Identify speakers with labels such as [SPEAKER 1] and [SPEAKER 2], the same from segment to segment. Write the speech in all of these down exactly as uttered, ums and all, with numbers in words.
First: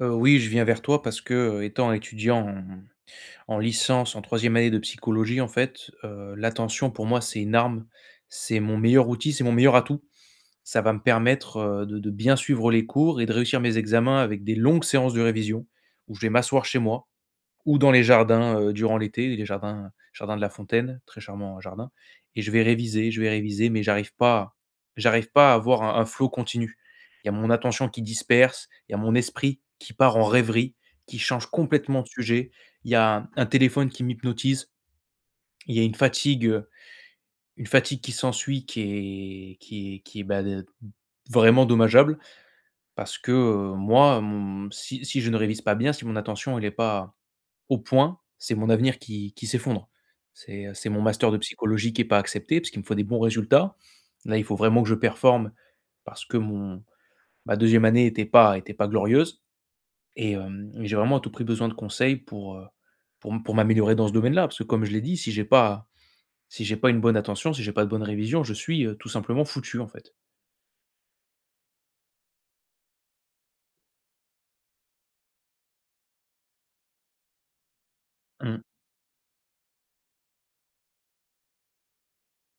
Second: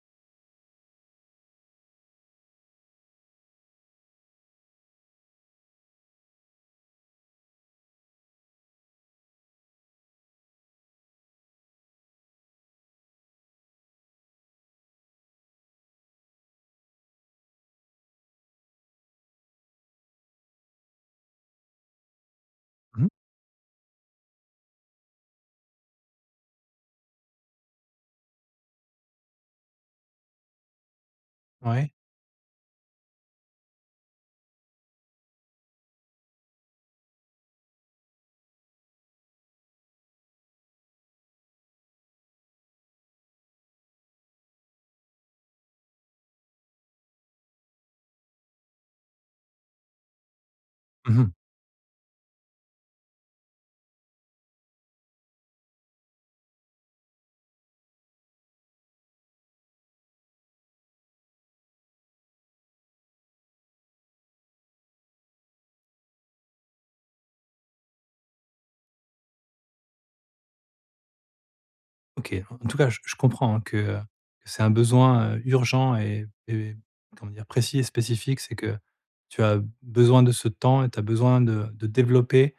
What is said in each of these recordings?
[SPEAKER 1] Heu, oui, je viens vers toi parce que, heu, étant étudiant en en licence, en troisième année de psychologie, en fait, heu, l'attention pour moi, c'est une arme. C'est mon meilleur outil, c'est mon meilleur atout. Ça va me permettre, heu, de de bien suivre les cours et de réussir mes examens avec des longues séances de révision où je vais m'asseoir chez moi ou dans les jardins, heu, durant l'été, les jardins jardin de la Fontaine, très charmant jardin. Et je vais
[SPEAKER 2] Mmh.
[SPEAKER 1] réviser, je vais réviser, mais j'arrive pas j'arrive pas à avoir un un flow continu. Il y a mon attention qui disperse, il y a mon esprit qui part en rêverie, qui change
[SPEAKER 2] Ouais.
[SPEAKER 1] complètement de sujet. Il y a un téléphone qui m'hypnotise, il y a une fatigue, heu, une fatigue qui s'ensuit qui est qui est qui est, bah, de vraiment dommageable parce que, heu, moi, mon si si je ne révise pas bien, si mon attention elle est pas au point, c'est mon avenir qui qui s'effondre. C'est, euh, c'est mon master
[SPEAKER 2] Mmh.
[SPEAKER 1] de psychologie qui est pas accepté parce qu'il me faut des bons résultats. Là, il faut vraiment que je performe parce que mon ma deuxième année était pas était pas glorieuse et hem et j'ai vraiment à tout prix besoin de conseils pour, heu, pour m pour m'améliorer dans ce domaine-là. Parce que comme je l'ai dit, si j'ai pas si j'ai pas une bonne attention, si j'ai pas de bonne révision, je suis, heu, tout simplement foutu, en fait.
[SPEAKER 2] OK. En tout cas, je je comprends, hein, que, heu, que c'est un besoin, heu, urgent et et comment dire? Précis et spécifique. C'est
[SPEAKER 1] Mmh.
[SPEAKER 2] que tu as besoin de ce temps et tu as besoin de de développer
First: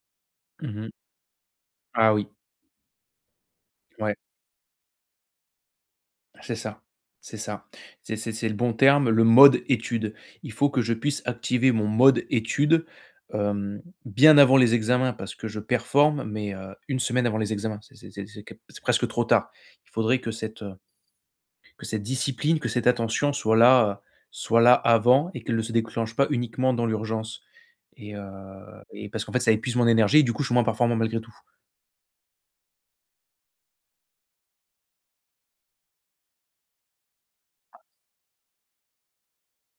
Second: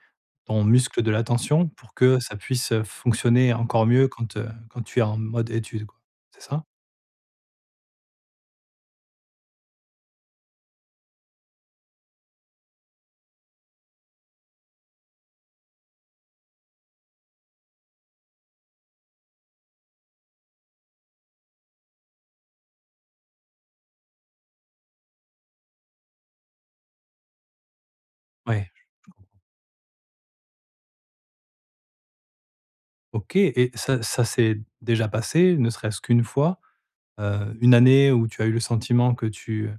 [SPEAKER 2] ton
[SPEAKER 1] Mmh.
[SPEAKER 2] muscle de l'attention pour
[SPEAKER 1] Ah
[SPEAKER 2] que
[SPEAKER 1] oui.
[SPEAKER 2] ça puisse, heu, fonctionner encore mieux
[SPEAKER 1] Ouais.
[SPEAKER 2] quand, heu, quand tu es en mode étude, quoi. C'est
[SPEAKER 1] C'est
[SPEAKER 2] ça?
[SPEAKER 1] ça, c'est ça. C'est c'est c'est le bon terme, le mode étude. Il faut que je puisse activer mon mode étude, hem, bien avant les examens parce que je performe, mais heu, une semaine avant les examens, c'est c'est c'est c'est que c'est presque trop tard. Il faudrait que cette, heu, que cette discipline, que cette attention soit là, heu, soit là avant et qu'elle ne se déclenche pas uniquement dans l'urgence et heu
[SPEAKER 2] Ouais.
[SPEAKER 1] et parce qu'en fait, ça épuise mon énergie et du coup, je suis moins performant malgré tout.
[SPEAKER 2] OK, et ça ça s'est déjà passé, ne serait-ce qu'une fois? Heu, une année où tu as eu le sentiment que tu,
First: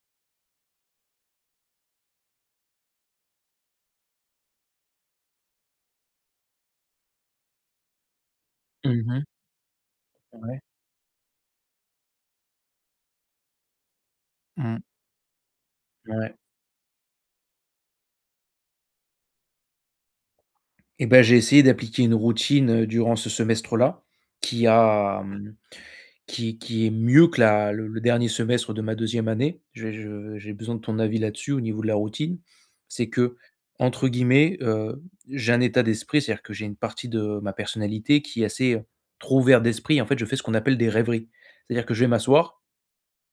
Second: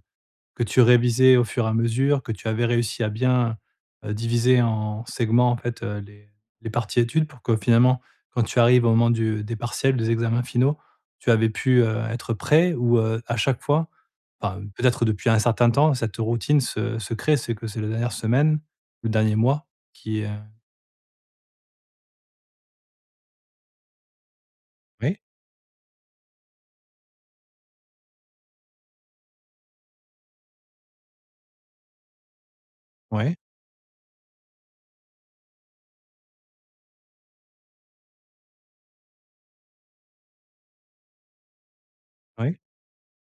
[SPEAKER 2] que tu révisais au fur et à mesure, que tu avais réussi à bien, heu, diviser en segments, en fait, heu, les les parties études pour que finalement, quand tu arrives au moment
[SPEAKER 1] Mmh.
[SPEAKER 2] du des partiels, des examens
[SPEAKER 1] Ouais.
[SPEAKER 2] finaux, tu avais pu, heu, être prêt ou, heu, à chaque fois, enfin,
[SPEAKER 1] Mmh,
[SPEAKER 2] peut-être depuis un certain temps, cette
[SPEAKER 1] ouais.
[SPEAKER 2] routine se se crée, c'est que c'est la dernière semaine, le dernier mois qui, heu
[SPEAKER 1] Et ben j'ai essayé d'appliquer une routine, heu, durant ce semestre-là qui
[SPEAKER 2] oui,
[SPEAKER 1] a, mmh, qui qui est mieux que la le le dernier semestre de ma deuxième année. J'ai je j'ai besoin de ton avis là-dessus au niveau de la routine. C'est
[SPEAKER 2] oui,
[SPEAKER 1] que, entre guillemets, heu, j'ai un état d'esprit, c'est-à-dire que j'ai une partie de ma personnalité qui est assez, heu, trop ouvert d'esprit. En fait, je fais ce qu'on appelle des rêveries. C'est-à-dire que je vais
[SPEAKER 2] oui.
[SPEAKER 1] m'asseoir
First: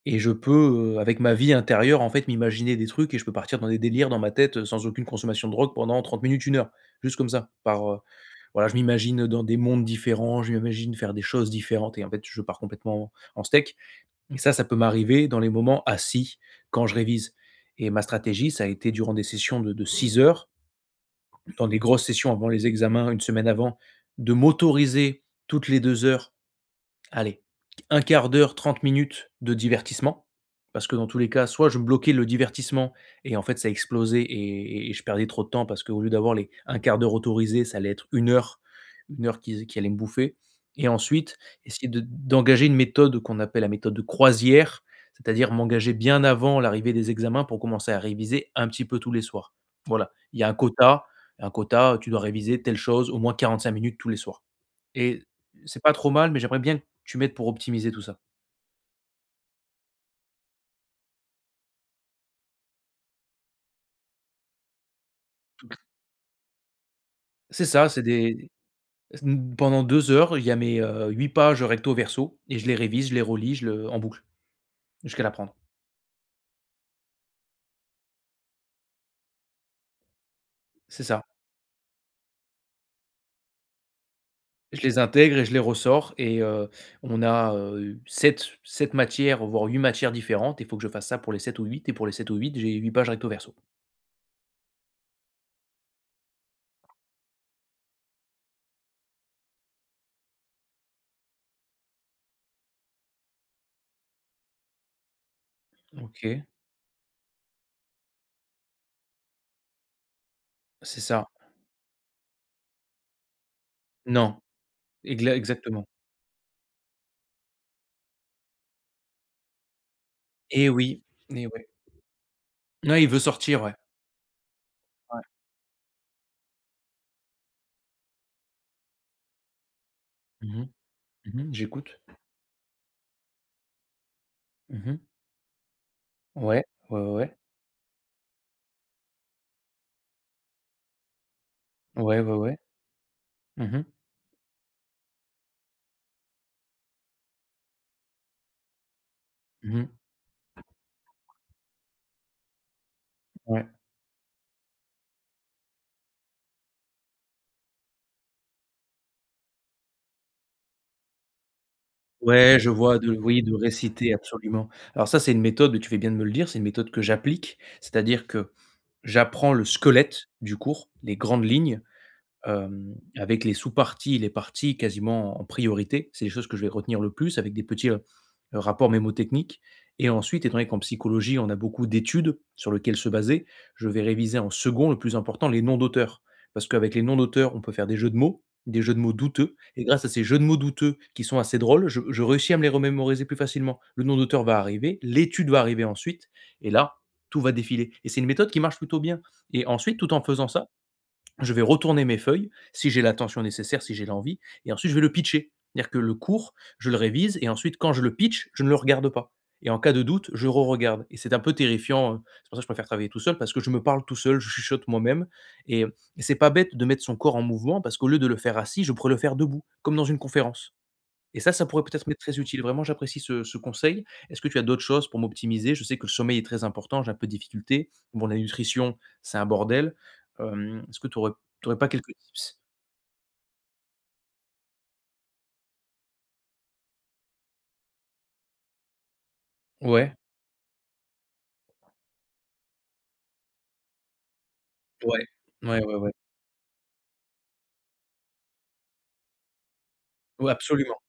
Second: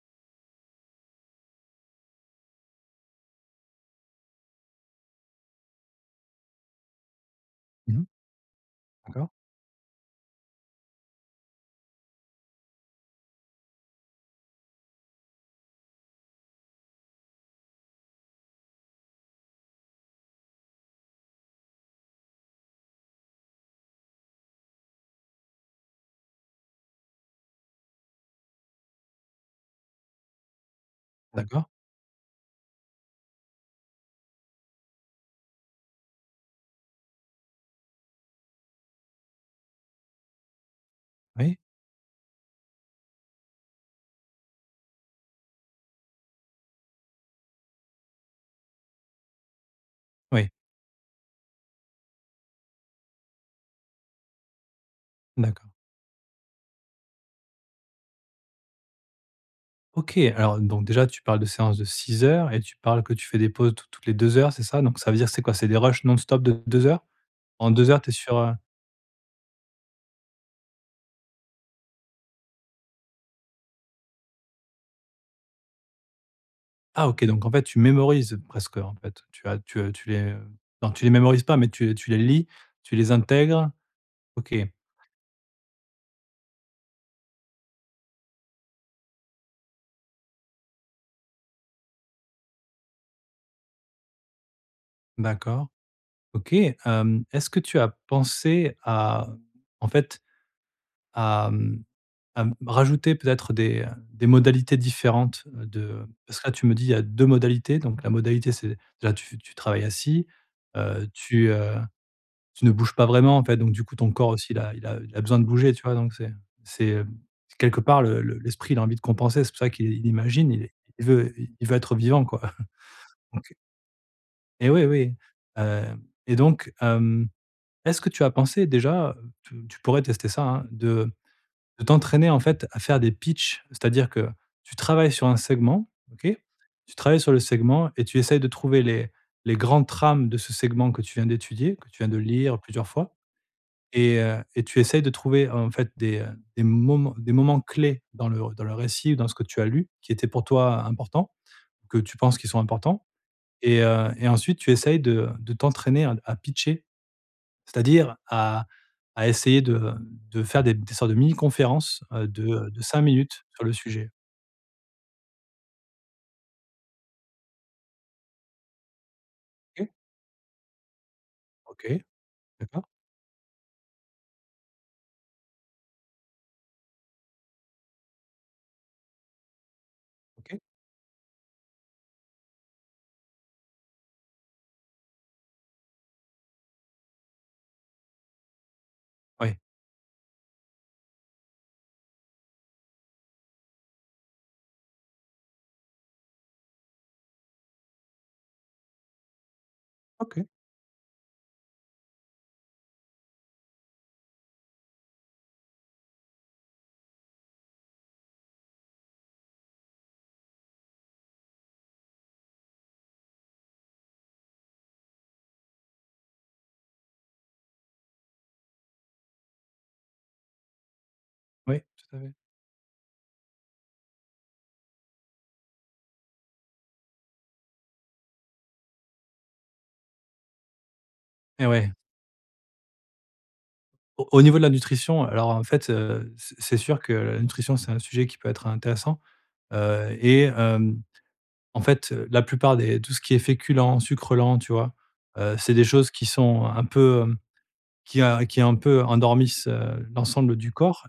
[SPEAKER 1] et je peux, heu, avec ma vie intérieure, en fait, m'imaginer des trucs et je peux partir dans des délires dans ma tête, heu, sans aucune consommation de drogue pendant trente minutes, une heure. Juste comme ça, par, heu,
[SPEAKER 2] Mmh.
[SPEAKER 1] voilà, je m'imagine
[SPEAKER 2] D'accord.
[SPEAKER 1] dans des mondes différents, je m'imagine faire des choses différentes et en fait, je pars complètement en steak. Et Mmh. ça, ça peut m'arriver dans les moments assis, quand je révise. Et ma stratégie, ça a été durant des sessions de de six heures, dans des grosses sessions avant les examens, une semaine avant, de m'autoriser toutes les deux heures. Allez, un quart d'heure, trente minutes de divertissement, parce que dans tous les
[SPEAKER 2] Ouais,
[SPEAKER 1] cas,
[SPEAKER 2] d'accord.
[SPEAKER 1] soit je bloquais le divertissement et en fait ça explosait et et je perdais trop de temps parce qu'au lieu d'avoir les un quart d'heure autorisé, ça allait être une heure, une heure qui qui allait me bouffer. Et ensuite,
[SPEAKER 2] Oui,
[SPEAKER 1] essayer de d'engager une méthode qu'on appelle la méthode de croisière, c'est-à-dire m'engager bien avant l'arrivée des examens pour commencer à réviser un petit peu tous les soirs. Voilà, il y
[SPEAKER 2] oui,
[SPEAKER 1] a un quota, un quota, tu dois réviser telle chose au moins quarante-cinq minutes tous les soirs. Et
[SPEAKER 2] d'accord.
[SPEAKER 1] c'est pas trop mal, mais j'aimerais bien que tu m'aides pour optimiser tout ça.
[SPEAKER 2] OK, alors donc déjà tu parles de séances de six heures et tu parles que tu fais des pauses tou toutes les deux heures, c'est ça? Donc ça veut dire que c'est quoi? C'est des rushs non-stop de deux heures?
[SPEAKER 1] C'est
[SPEAKER 2] En
[SPEAKER 1] ça,
[SPEAKER 2] deux heures
[SPEAKER 1] c'est
[SPEAKER 2] tu es sur,
[SPEAKER 1] des
[SPEAKER 2] heu
[SPEAKER 1] s mmh, pendant deux heures, il y a mes, heu, huit pages recto verso et je les révise, je les relis, je le en boucle jusqu'à l'apprendre.
[SPEAKER 2] ah OK, donc en fait tu mémorises presque en fait. Tu as tu, heu, tu les, heu, non tu
[SPEAKER 1] C'est
[SPEAKER 2] les
[SPEAKER 1] ça.
[SPEAKER 2] mémorises pas mais tu tu les lis, tu les intègres? OK,
[SPEAKER 1] Je les intègre et je les ressors et heu, on a, heu, sept 7 matières, voire huit matières différentes. Il faut que je fasse ça pour les sept ou huit et pour les sept ou huit, j'ai huit pages recto verso.
[SPEAKER 2] d'accord. OK, hem, est-ce que tu as pensé à, en fait, à, mmh à m rajouter peut-être des, euh, des modalités différentes, de parce
[SPEAKER 1] OK,
[SPEAKER 2] que là, tu me dis il y a deux modalités. Donc la modalité, c'est là tu tu travailles assis,
[SPEAKER 1] c'est
[SPEAKER 2] heu,
[SPEAKER 1] ça.
[SPEAKER 2] tu, heu, tu ne bouges pas vraiment en fait. Donc du coup, ton corps
[SPEAKER 1] Non,
[SPEAKER 2] aussi, il a il a il a
[SPEAKER 1] égla
[SPEAKER 2] besoin de bouger, tu
[SPEAKER 1] exactement.
[SPEAKER 2] vois? Donc c'est c'est, heu, quelque part le le l'esprit, il a envie de compenser. C'est pour ça qu'il il imagine, il
[SPEAKER 1] Et oui,
[SPEAKER 2] il veut
[SPEAKER 1] et ouais.
[SPEAKER 2] il veut être vivant quoi.
[SPEAKER 1] Ouais, il veut
[SPEAKER 2] Donc
[SPEAKER 1] sortir, ouais.
[SPEAKER 2] et oui, oui,
[SPEAKER 1] Ouais.
[SPEAKER 2] heu et donc, hem, est-ce que tu as pensé déjà, tu tu pourrais tester ça,
[SPEAKER 1] Mmh
[SPEAKER 2] hein,
[SPEAKER 1] mh.
[SPEAKER 2] de
[SPEAKER 1] Mmh,
[SPEAKER 2] de
[SPEAKER 1] j'écoute.
[SPEAKER 2] t'entraîner en fait à faire des pitchs, c'est-à-dire que tu
[SPEAKER 1] Mmh.
[SPEAKER 2] travailles sur un segment, OK?
[SPEAKER 1] Ouais,
[SPEAKER 2] Tu
[SPEAKER 1] ouais, ouais,
[SPEAKER 2] travailles sur
[SPEAKER 1] ouais.
[SPEAKER 2] le segment et tu essayes de trouver les les grandes trames de ce segment que tu viens d'étudier, que tu viens de
[SPEAKER 1] Ouais, ouais, ouais.
[SPEAKER 2] lire plusieurs fois
[SPEAKER 1] Mmh mh.
[SPEAKER 2] et heu et tu essayes de trouver en fait des, heu, des moments des moments clés dans le dans le récit ou dans ce que tu as
[SPEAKER 1] Mmh
[SPEAKER 2] lu
[SPEAKER 1] mh.
[SPEAKER 2] qui étaient pour toi importants, que tu penses qu'ils sont importants
[SPEAKER 1] Ouais.
[SPEAKER 2] et heu et ensuite tu essayes de de t'entraîner à à pitcher, c'est-à-dire à à essayer de de faire des des sortes de mini conférences, heu, de,
[SPEAKER 1] Ouais,
[SPEAKER 2] heu,
[SPEAKER 1] je
[SPEAKER 2] de
[SPEAKER 1] vois
[SPEAKER 2] cinq
[SPEAKER 1] de oui,
[SPEAKER 2] minutes
[SPEAKER 1] de
[SPEAKER 2] sur le sujet.
[SPEAKER 1] réciter absolument. Alors ça, c'est une méthode, tu fais bien de me le dire, c'est une méthode que j'applique, c'est-à-dire que j'apprends le
[SPEAKER 2] OK,
[SPEAKER 1] squelette du cours, les grandes lignes.
[SPEAKER 2] OK, d'accord,
[SPEAKER 1] Hem, avec les sous-parties, les parties quasiment en priorité. C'est les choses que je vais retenir le plus avec des petits heu, euh, rapports mémotechniques et ensuite, étant
[SPEAKER 2] OK,
[SPEAKER 1] donné qu'en psychologie, on a beaucoup d'études sur lesquelles se baser, je vais réviser en second, le plus important, les noms d'auteurs. Parce qu'avec les noms d'auteurs, on peut faire des jeux de mots, des jeux de mots douteux
[SPEAKER 2] oui,
[SPEAKER 1] et grâce à ces jeux de mots douteux qui sont assez drôles, je je réussis à me les remémoriser plus facilement. Le nom d'auteur va arriver, l'étude va arriver ensuite et là, tout va défiler et c'est une méthode qui marche plutôt bien. Et ensuite, tout en
[SPEAKER 2] OK,
[SPEAKER 1] faisant ça, je vais retourner mes feuilles, si j'ai l'attention nécessaire, si j'ai l'envie, et ensuite je vais le pitcher. C'est-à-dire que le cours, je le révise, et ensuite quand je le pitch, je ne le regarde pas. Et en cas de doute, je re-regarde. Et c'est un peu terrifiant. euh, C'est pour ça que je préfère travailler tout seul, parce que je me parle tout seul, je chuchote moi-même. Et, et c'est pas bête de mettre son corps en mouvement, parce qu'au lieu de le faire assis, je pourrais le faire debout, comme dans une conférence. Et ça, ça
[SPEAKER 2] oui,
[SPEAKER 1] pourrait peut-être
[SPEAKER 2] tout à
[SPEAKER 1] m'être
[SPEAKER 2] fait.
[SPEAKER 1] très utile. Vraiment, j'apprécie ce ce conseil. Est-ce que tu as d'autres choses pour m'optimiser? Je sais que le sommeil est très important, j'ai un peu de difficultés. Bon, la nutrition, c'est un bordel. Hem, est-ce que tu
[SPEAKER 2] Et
[SPEAKER 1] aurais pas
[SPEAKER 2] ouais.
[SPEAKER 1] quelques tips?
[SPEAKER 2] Au au niveau de la nutrition, alors en fait, heu, c'est c'est sûr que la nutrition, c'est un sujet qui peut être intéressant, heu
[SPEAKER 1] Ouais,
[SPEAKER 2] et hem, en fait, heu, la plupart des tout ce qui est féculent, sucres lents, tu vois?
[SPEAKER 1] ouais,
[SPEAKER 2] Heu, c'est des
[SPEAKER 1] ouais, ouais, ouais.
[SPEAKER 2] choses qui sont un peu, hem, qui a qui un peu endormissent, heu,
[SPEAKER 1] Ouais,
[SPEAKER 2] l'ensemble du
[SPEAKER 1] absolument,
[SPEAKER 2] corps.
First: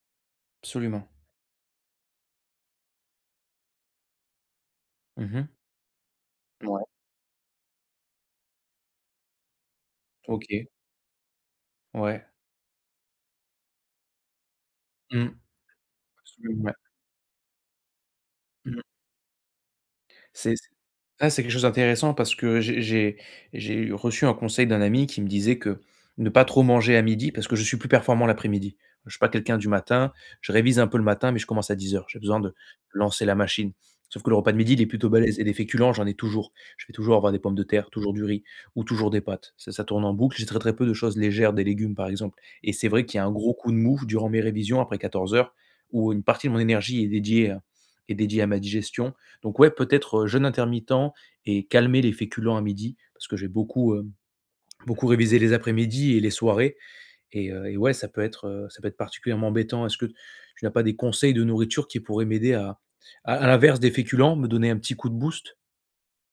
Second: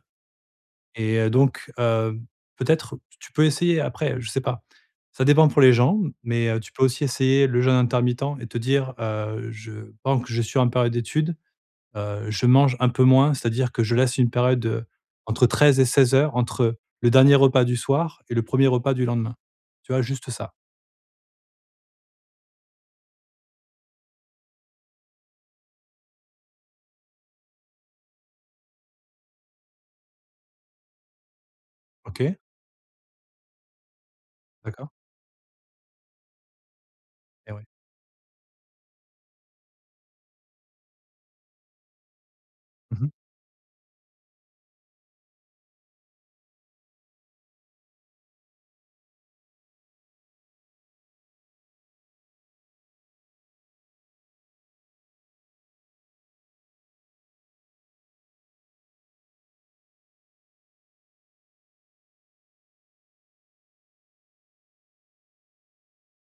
[SPEAKER 1] absolument.
[SPEAKER 2] Et heu, donc heu, peut-être tu peux essayer après, je sais pas. Ça dépend
[SPEAKER 1] Mmh.
[SPEAKER 2] pour les gens, mais heu, tu peux
[SPEAKER 1] Ouais,
[SPEAKER 2] aussi essayer le jeûne intermittent et te dire, heu, je pendant que je suis
[SPEAKER 1] OK.
[SPEAKER 2] en période d'études,
[SPEAKER 1] Ouais.
[SPEAKER 2] heu, je mange un peu moins, c'est-à-dire que je laisse une période, heu,
[SPEAKER 1] Mmh.
[SPEAKER 2] entre treize et seize heures
[SPEAKER 1] Absolument, ouais.
[SPEAKER 2] entre le dernier repas du soir et le premier
[SPEAKER 1] Mmh.
[SPEAKER 2] repas du lendemain. Tu vois? Juste ça.
[SPEAKER 1] C'est c'est ah, c'est quelque chose d'intéressant parce que j'ai j'ai j'ai reçu un conseil d'un ami qui me disait que ne pas trop manger à midi parce que je suis plus performant l'après-midi. Je suis pas quelqu'un du matin, je révise un peu le matin, mais je commence à dix heures. J'ai
[SPEAKER 2] OK?
[SPEAKER 1] besoin de lancer la machine. Sauf que le repas de midi, il est
[SPEAKER 2] D'accord?
[SPEAKER 1] plutôt balèze et des féculents, j'en ai toujours. Je vais toujours avoir des
[SPEAKER 2] Et
[SPEAKER 1] pommes de
[SPEAKER 2] ouais.
[SPEAKER 1] terre, toujours du riz ou toujours des pâtes. Ça ça tourne en boucle. J'ai très, très peu de choses légères, des légumes, par exemple, et c'est vrai
[SPEAKER 2] Mmh.
[SPEAKER 1] qu'il y a un gros coup de mou durant mes révisions après quatorze heures, où une partie de mon énergie est dédiée à est dédiée à ma digestion. Donc ouais, peut-être, heu, jeûne intermittent et calmer les féculents à midi parce que j'ai beaucoup, heu, beaucoup révisé les après-midi et les soirées et heu et ouais, ça peut être, heu, ça peut être particulièrement embêtant. Est-ce que tu n'as pas des conseils de nourriture qui pourraient m'aider à à à l'inverse des féculents, me donner un petit coup de boost?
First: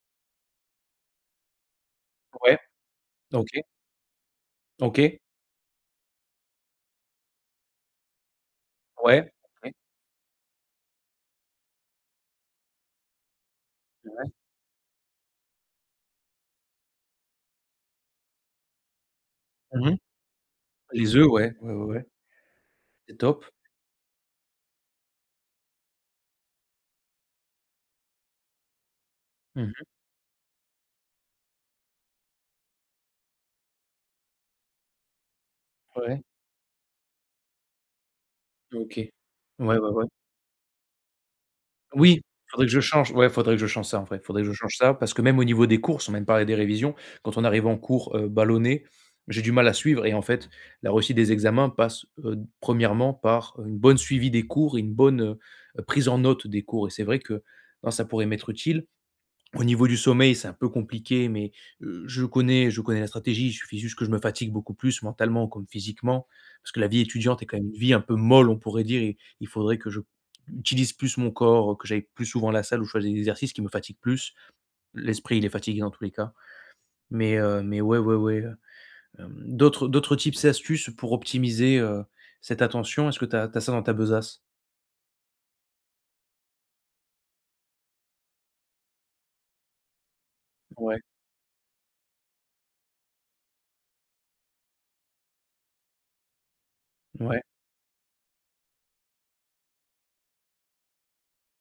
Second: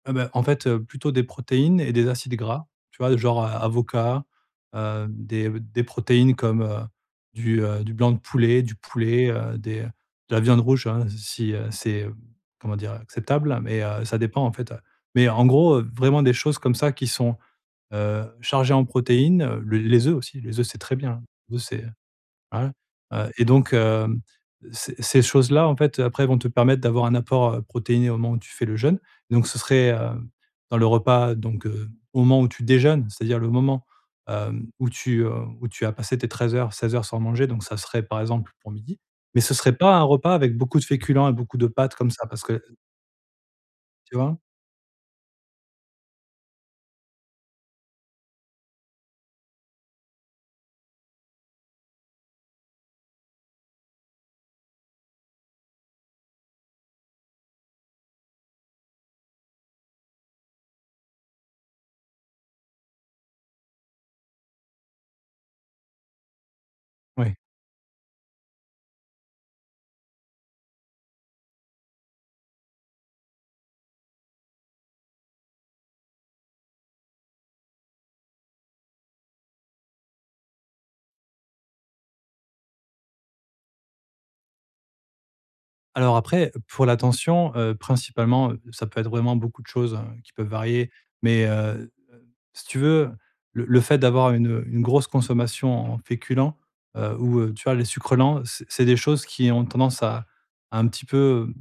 [SPEAKER 2] Ah bah, en fait, heu, plutôt des protéines et des acides
[SPEAKER 1] Ouais,
[SPEAKER 2] gras, tu vois? Genre, heu,
[SPEAKER 1] OK,
[SPEAKER 2] avocat, heu,
[SPEAKER 1] OK,
[SPEAKER 2] des des protéines comme, heu, du, heu, du blanc de poulet, du poulet,
[SPEAKER 1] ouais,
[SPEAKER 2] heu,
[SPEAKER 1] OK.
[SPEAKER 2] des de la viande rouge, hein, si, heu, c'est, heu, comment dire? Acceptable, mais, heu, ça dépend en fait, heu, mais en gros, heu, vraiment des choses comme ça qui sont, heu, chargées en protéines, heu, le
[SPEAKER 1] Mmh.
[SPEAKER 2] les œufs aussi, les œufs, c'est très
[SPEAKER 1] Les
[SPEAKER 2] bien.
[SPEAKER 1] œufs,
[SPEAKER 2] Les
[SPEAKER 1] ouais,
[SPEAKER 2] œufs,
[SPEAKER 1] ouais, ouais,
[SPEAKER 2] c'est
[SPEAKER 1] ouais,
[SPEAKER 2] voilà,
[SPEAKER 1] c'est
[SPEAKER 2] heu et
[SPEAKER 1] top.
[SPEAKER 2] donc hem, ces ces choses-là, en fait, après, vont te permettre d'avoir un apport, heu, protéiné au moment où tu fais le jeûne. Donc ce
[SPEAKER 1] Mmh.
[SPEAKER 2] serait, heu, dans le repas, donc heu, au moment où tu déjeunes, c'est-à-dire le moment, hem, où tu, heu, où tu as passé
[SPEAKER 1] Ouais,
[SPEAKER 2] tes treize heures seize heures sans manger, donc ça serait, par exemple, pour
[SPEAKER 1] OK.
[SPEAKER 2] midi. Mais ce serait
[SPEAKER 1] Ouais, ouais,
[SPEAKER 2] pas un
[SPEAKER 1] ouais.
[SPEAKER 2] repas avec beaucoup de féculents et beaucoup de pâtes comme
[SPEAKER 1] Oui,
[SPEAKER 2] ça, parce que
[SPEAKER 1] faudrait que je change, ouais, faudrait que je change ça, en
[SPEAKER 2] tu
[SPEAKER 1] vrai.
[SPEAKER 2] vois?
[SPEAKER 1] Faudrait que je change ça parce que même au niveau des cours, sans même parler des révisions, quand on arrive en cours, heu, ballonné, j'ai du mal à suivre et en fait, la réussite des examens passe, heu, premièrement°, par une bonne suivi des cours et une bonne, heu, prise en note des cours et c'est vrai que, non, ça pourrait m'être utile. Au niveau du sommeil, c'est un peu compliqué, mais heu, je connais je connais la stratégie. Il suffit juste que je me fatigue beaucoup plus mentalement comme physiquement, parce que la vie
[SPEAKER 2] Oui.
[SPEAKER 1] étudiante est quand même une vie un peu molle, on pourrait dire, et il faudrait que je utilise plus mon corps, que j'aille plus souvent à la salle ou je fasse des exercices qui me fatiguent plus. L'esprit, il est fatigué dans tous les cas, mais heu, mais ouais, ouais, ouais, heu, d'autres d'autres tips et astuces pour optimiser, heu, cette attention? Est-ce que tu as tu as ça dans ta besace?
[SPEAKER 2] Alors après, pour l'attention, heu, principalement, heu, ça peut être vraiment beaucoup de choses, hein, qui peuvent varier,
[SPEAKER 1] Ouais,
[SPEAKER 2] mais heu si tu veux, le le fait d'avoir une, une grosse consommation en féculents, heu, ou,
[SPEAKER 1] ouais,
[SPEAKER 2] heu, tu vois, les sucres lents, c'est c'est des choses qui ont tendance à à un petit peu, hem,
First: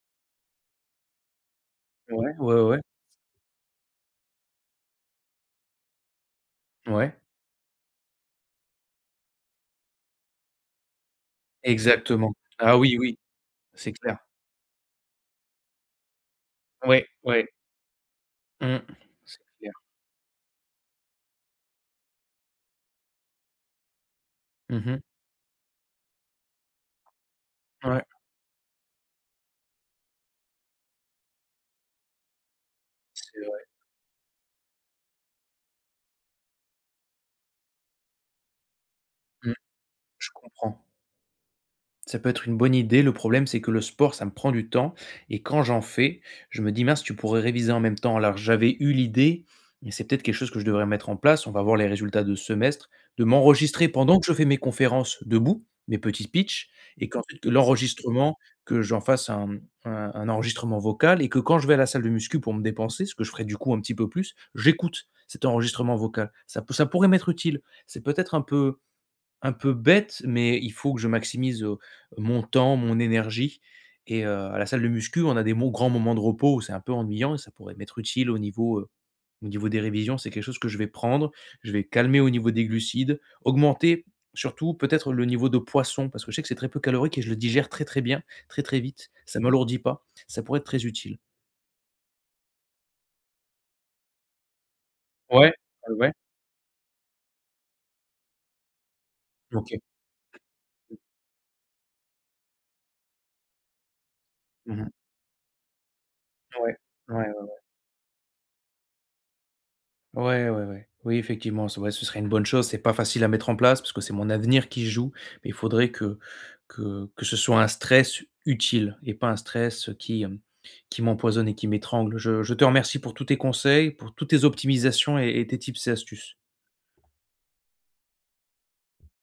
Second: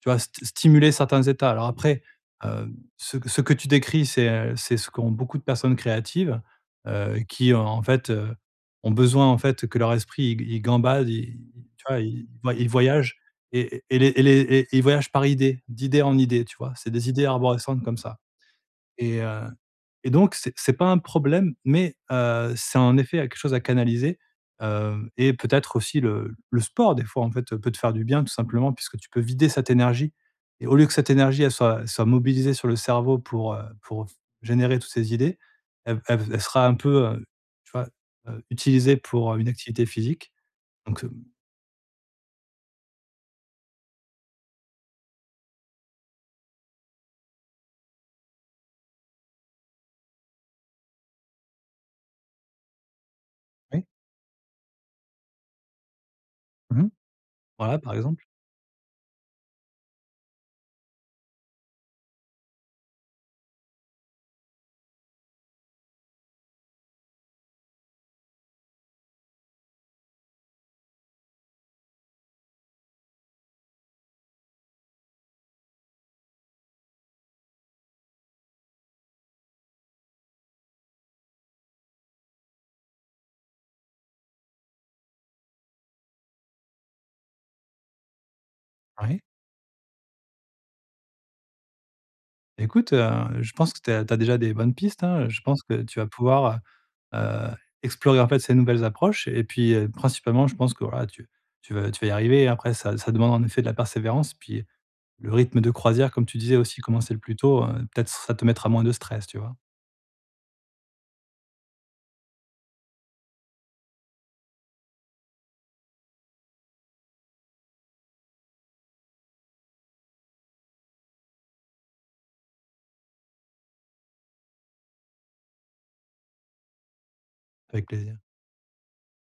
[SPEAKER 2] tu vois, st stimuler certains états. Alors après,
[SPEAKER 1] ouais, ouais,
[SPEAKER 2] heu,
[SPEAKER 1] ouais,
[SPEAKER 2] ce que ce que tu décris, c'est, heu, c'est ce qu'ont beaucoup de personnes créatives,
[SPEAKER 1] ouais,
[SPEAKER 2] heu, qui, heu, en fait, heu, ont besoin, en fait, que leur esprit, il il gambade, il tu vois, il
[SPEAKER 1] exactement.
[SPEAKER 2] voy il
[SPEAKER 1] Ah oui,
[SPEAKER 2] voyage,
[SPEAKER 1] oui,
[SPEAKER 2] et
[SPEAKER 1] c'est
[SPEAKER 2] et et les
[SPEAKER 1] clair.
[SPEAKER 2] et les et ils voyagent par idées, d'idée en idée, tu vois? C'est
[SPEAKER 1] Ouais,
[SPEAKER 2] des idées
[SPEAKER 1] ouais.
[SPEAKER 2] arborescentes comme ça.
[SPEAKER 1] Mmh.
[SPEAKER 2] Et
[SPEAKER 1] C'est
[SPEAKER 2] heu
[SPEAKER 1] clair.
[SPEAKER 2] et donc c'est c'est pas un problème, mais heu, c'est en effet quelque chose à canaliser,
[SPEAKER 1] Mmh mh.
[SPEAKER 2] heu et peut-être aussi le le sport des fois, en fait, peut te faire
[SPEAKER 1] Ouais.
[SPEAKER 2] du bien tout simplement puisque tu peux vider cette énergie, et au lieu que cette énergie elle soit soit mobilisée sur le cerveau
[SPEAKER 1] C'est
[SPEAKER 2] pour,
[SPEAKER 1] vrai.
[SPEAKER 2] heu, pour générer toutes ces idées, elle elle elle sera un peu, heu, tu vois, heu, utilisée pour, heu, une
[SPEAKER 1] Mmh.
[SPEAKER 2] activité
[SPEAKER 1] Je
[SPEAKER 2] physique
[SPEAKER 1] comprends.
[SPEAKER 2] donc. heu
[SPEAKER 1] Ça peut être une bonne idée. Le problème, c'est que le sport, ça me prend du temps et quand j'en fais, je me dis: «Mince, tu pourrais réviser en même temps». Alors j'avais eu l'idée, mais c'est peut-être quelque chose que je devrais mettre en place. On va voir les résultats de ce semestre, de
[SPEAKER 2] Oui.
[SPEAKER 1] m'enregistrer pendant que je fais mes conférences debout, mes petits pitchs
[SPEAKER 2] Mmh.
[SPEAKER 1] et qu'ensuite que
[SPEAKER 2] Voilà, par exemple.
[SPEAKER 1] l'enregistrement, que j'en fasse un, mmh, un un enregistrement vocal, et que quand je vais à la salle de muscu pour me dépenser, ce que je ferai du coup un petit peu plus, j'écoute cet enregistrement vocal. Ça peut ça pourrait m'être utile. C'est peut-être un peu un peu bête, mais il faut que je maximise, heu, mon temps, mon énergie et heu, à la salle de muscu, on a des mo grands moments de repos où c'est un peu ennuyant et ça pourrait m'être utile au niveau, heu, au niveau des révisions. C'est quelque chose que je vais prendre, je vais calmer au niveau des glucides, augmenter surtout peut-être le niveau de poisson parce que je sais que c'est très peu calorique et je le digère très, très bien, très, très vite.
[SPEAKER 2] Oui.
[SPEAKER 1] Ça m'alourdit pas, ça pourrait être très utile.
[SPEAKER 2] Écoute, heu, je pense que tu as tu as déjà des bonnes pistes, hein. Je
[SPEAKER 1] Ouais,
[SPEAKER 2] pense que
[SPEAKER 1] ouais,
[SPEAKER 2] tu vas
[SPEAKER 1] ouais.
[SPEAKER 2] pouvoir, heu heu, explorer, en fait, ces nouvelles approches et puis,
[SPEAKER 1] OK.
[SPEAKER 2] heu, principalement, je pense que, voilà, tu tu vas tu vas y arriver. Après ça ça demande, en effet, de la persévérance, puis
[SPEAKER 1] Mmh.
[SPEAKER 2] le rythme de croisière, comme tu disais
[SPEAKER 1] Ouais,
[SPEAKER 2] aussi, commencer le
[SPEAKER 1] ouais.
[SPEAKER 2] plus tôt, heu, peut-être ça te mettra moins de stress, tu vois?
[SPEAKER 1] Ouais, ouais, ouais. Oui, effectivement, ce ouais, ce serait une bonne chose. C'est pas facile à mettre en place parce que c'est mon avenir qui joue, mais il faudrait que que que ce soit un stress utile et pas un stress qui, hem, qui m'empoisonne et qui m'étrangle. Je je te remercie pour tous tes conseils, pour toutes tes optimisations et et tes tips et astuces.
[SPEAKER 2] Avec plaisir.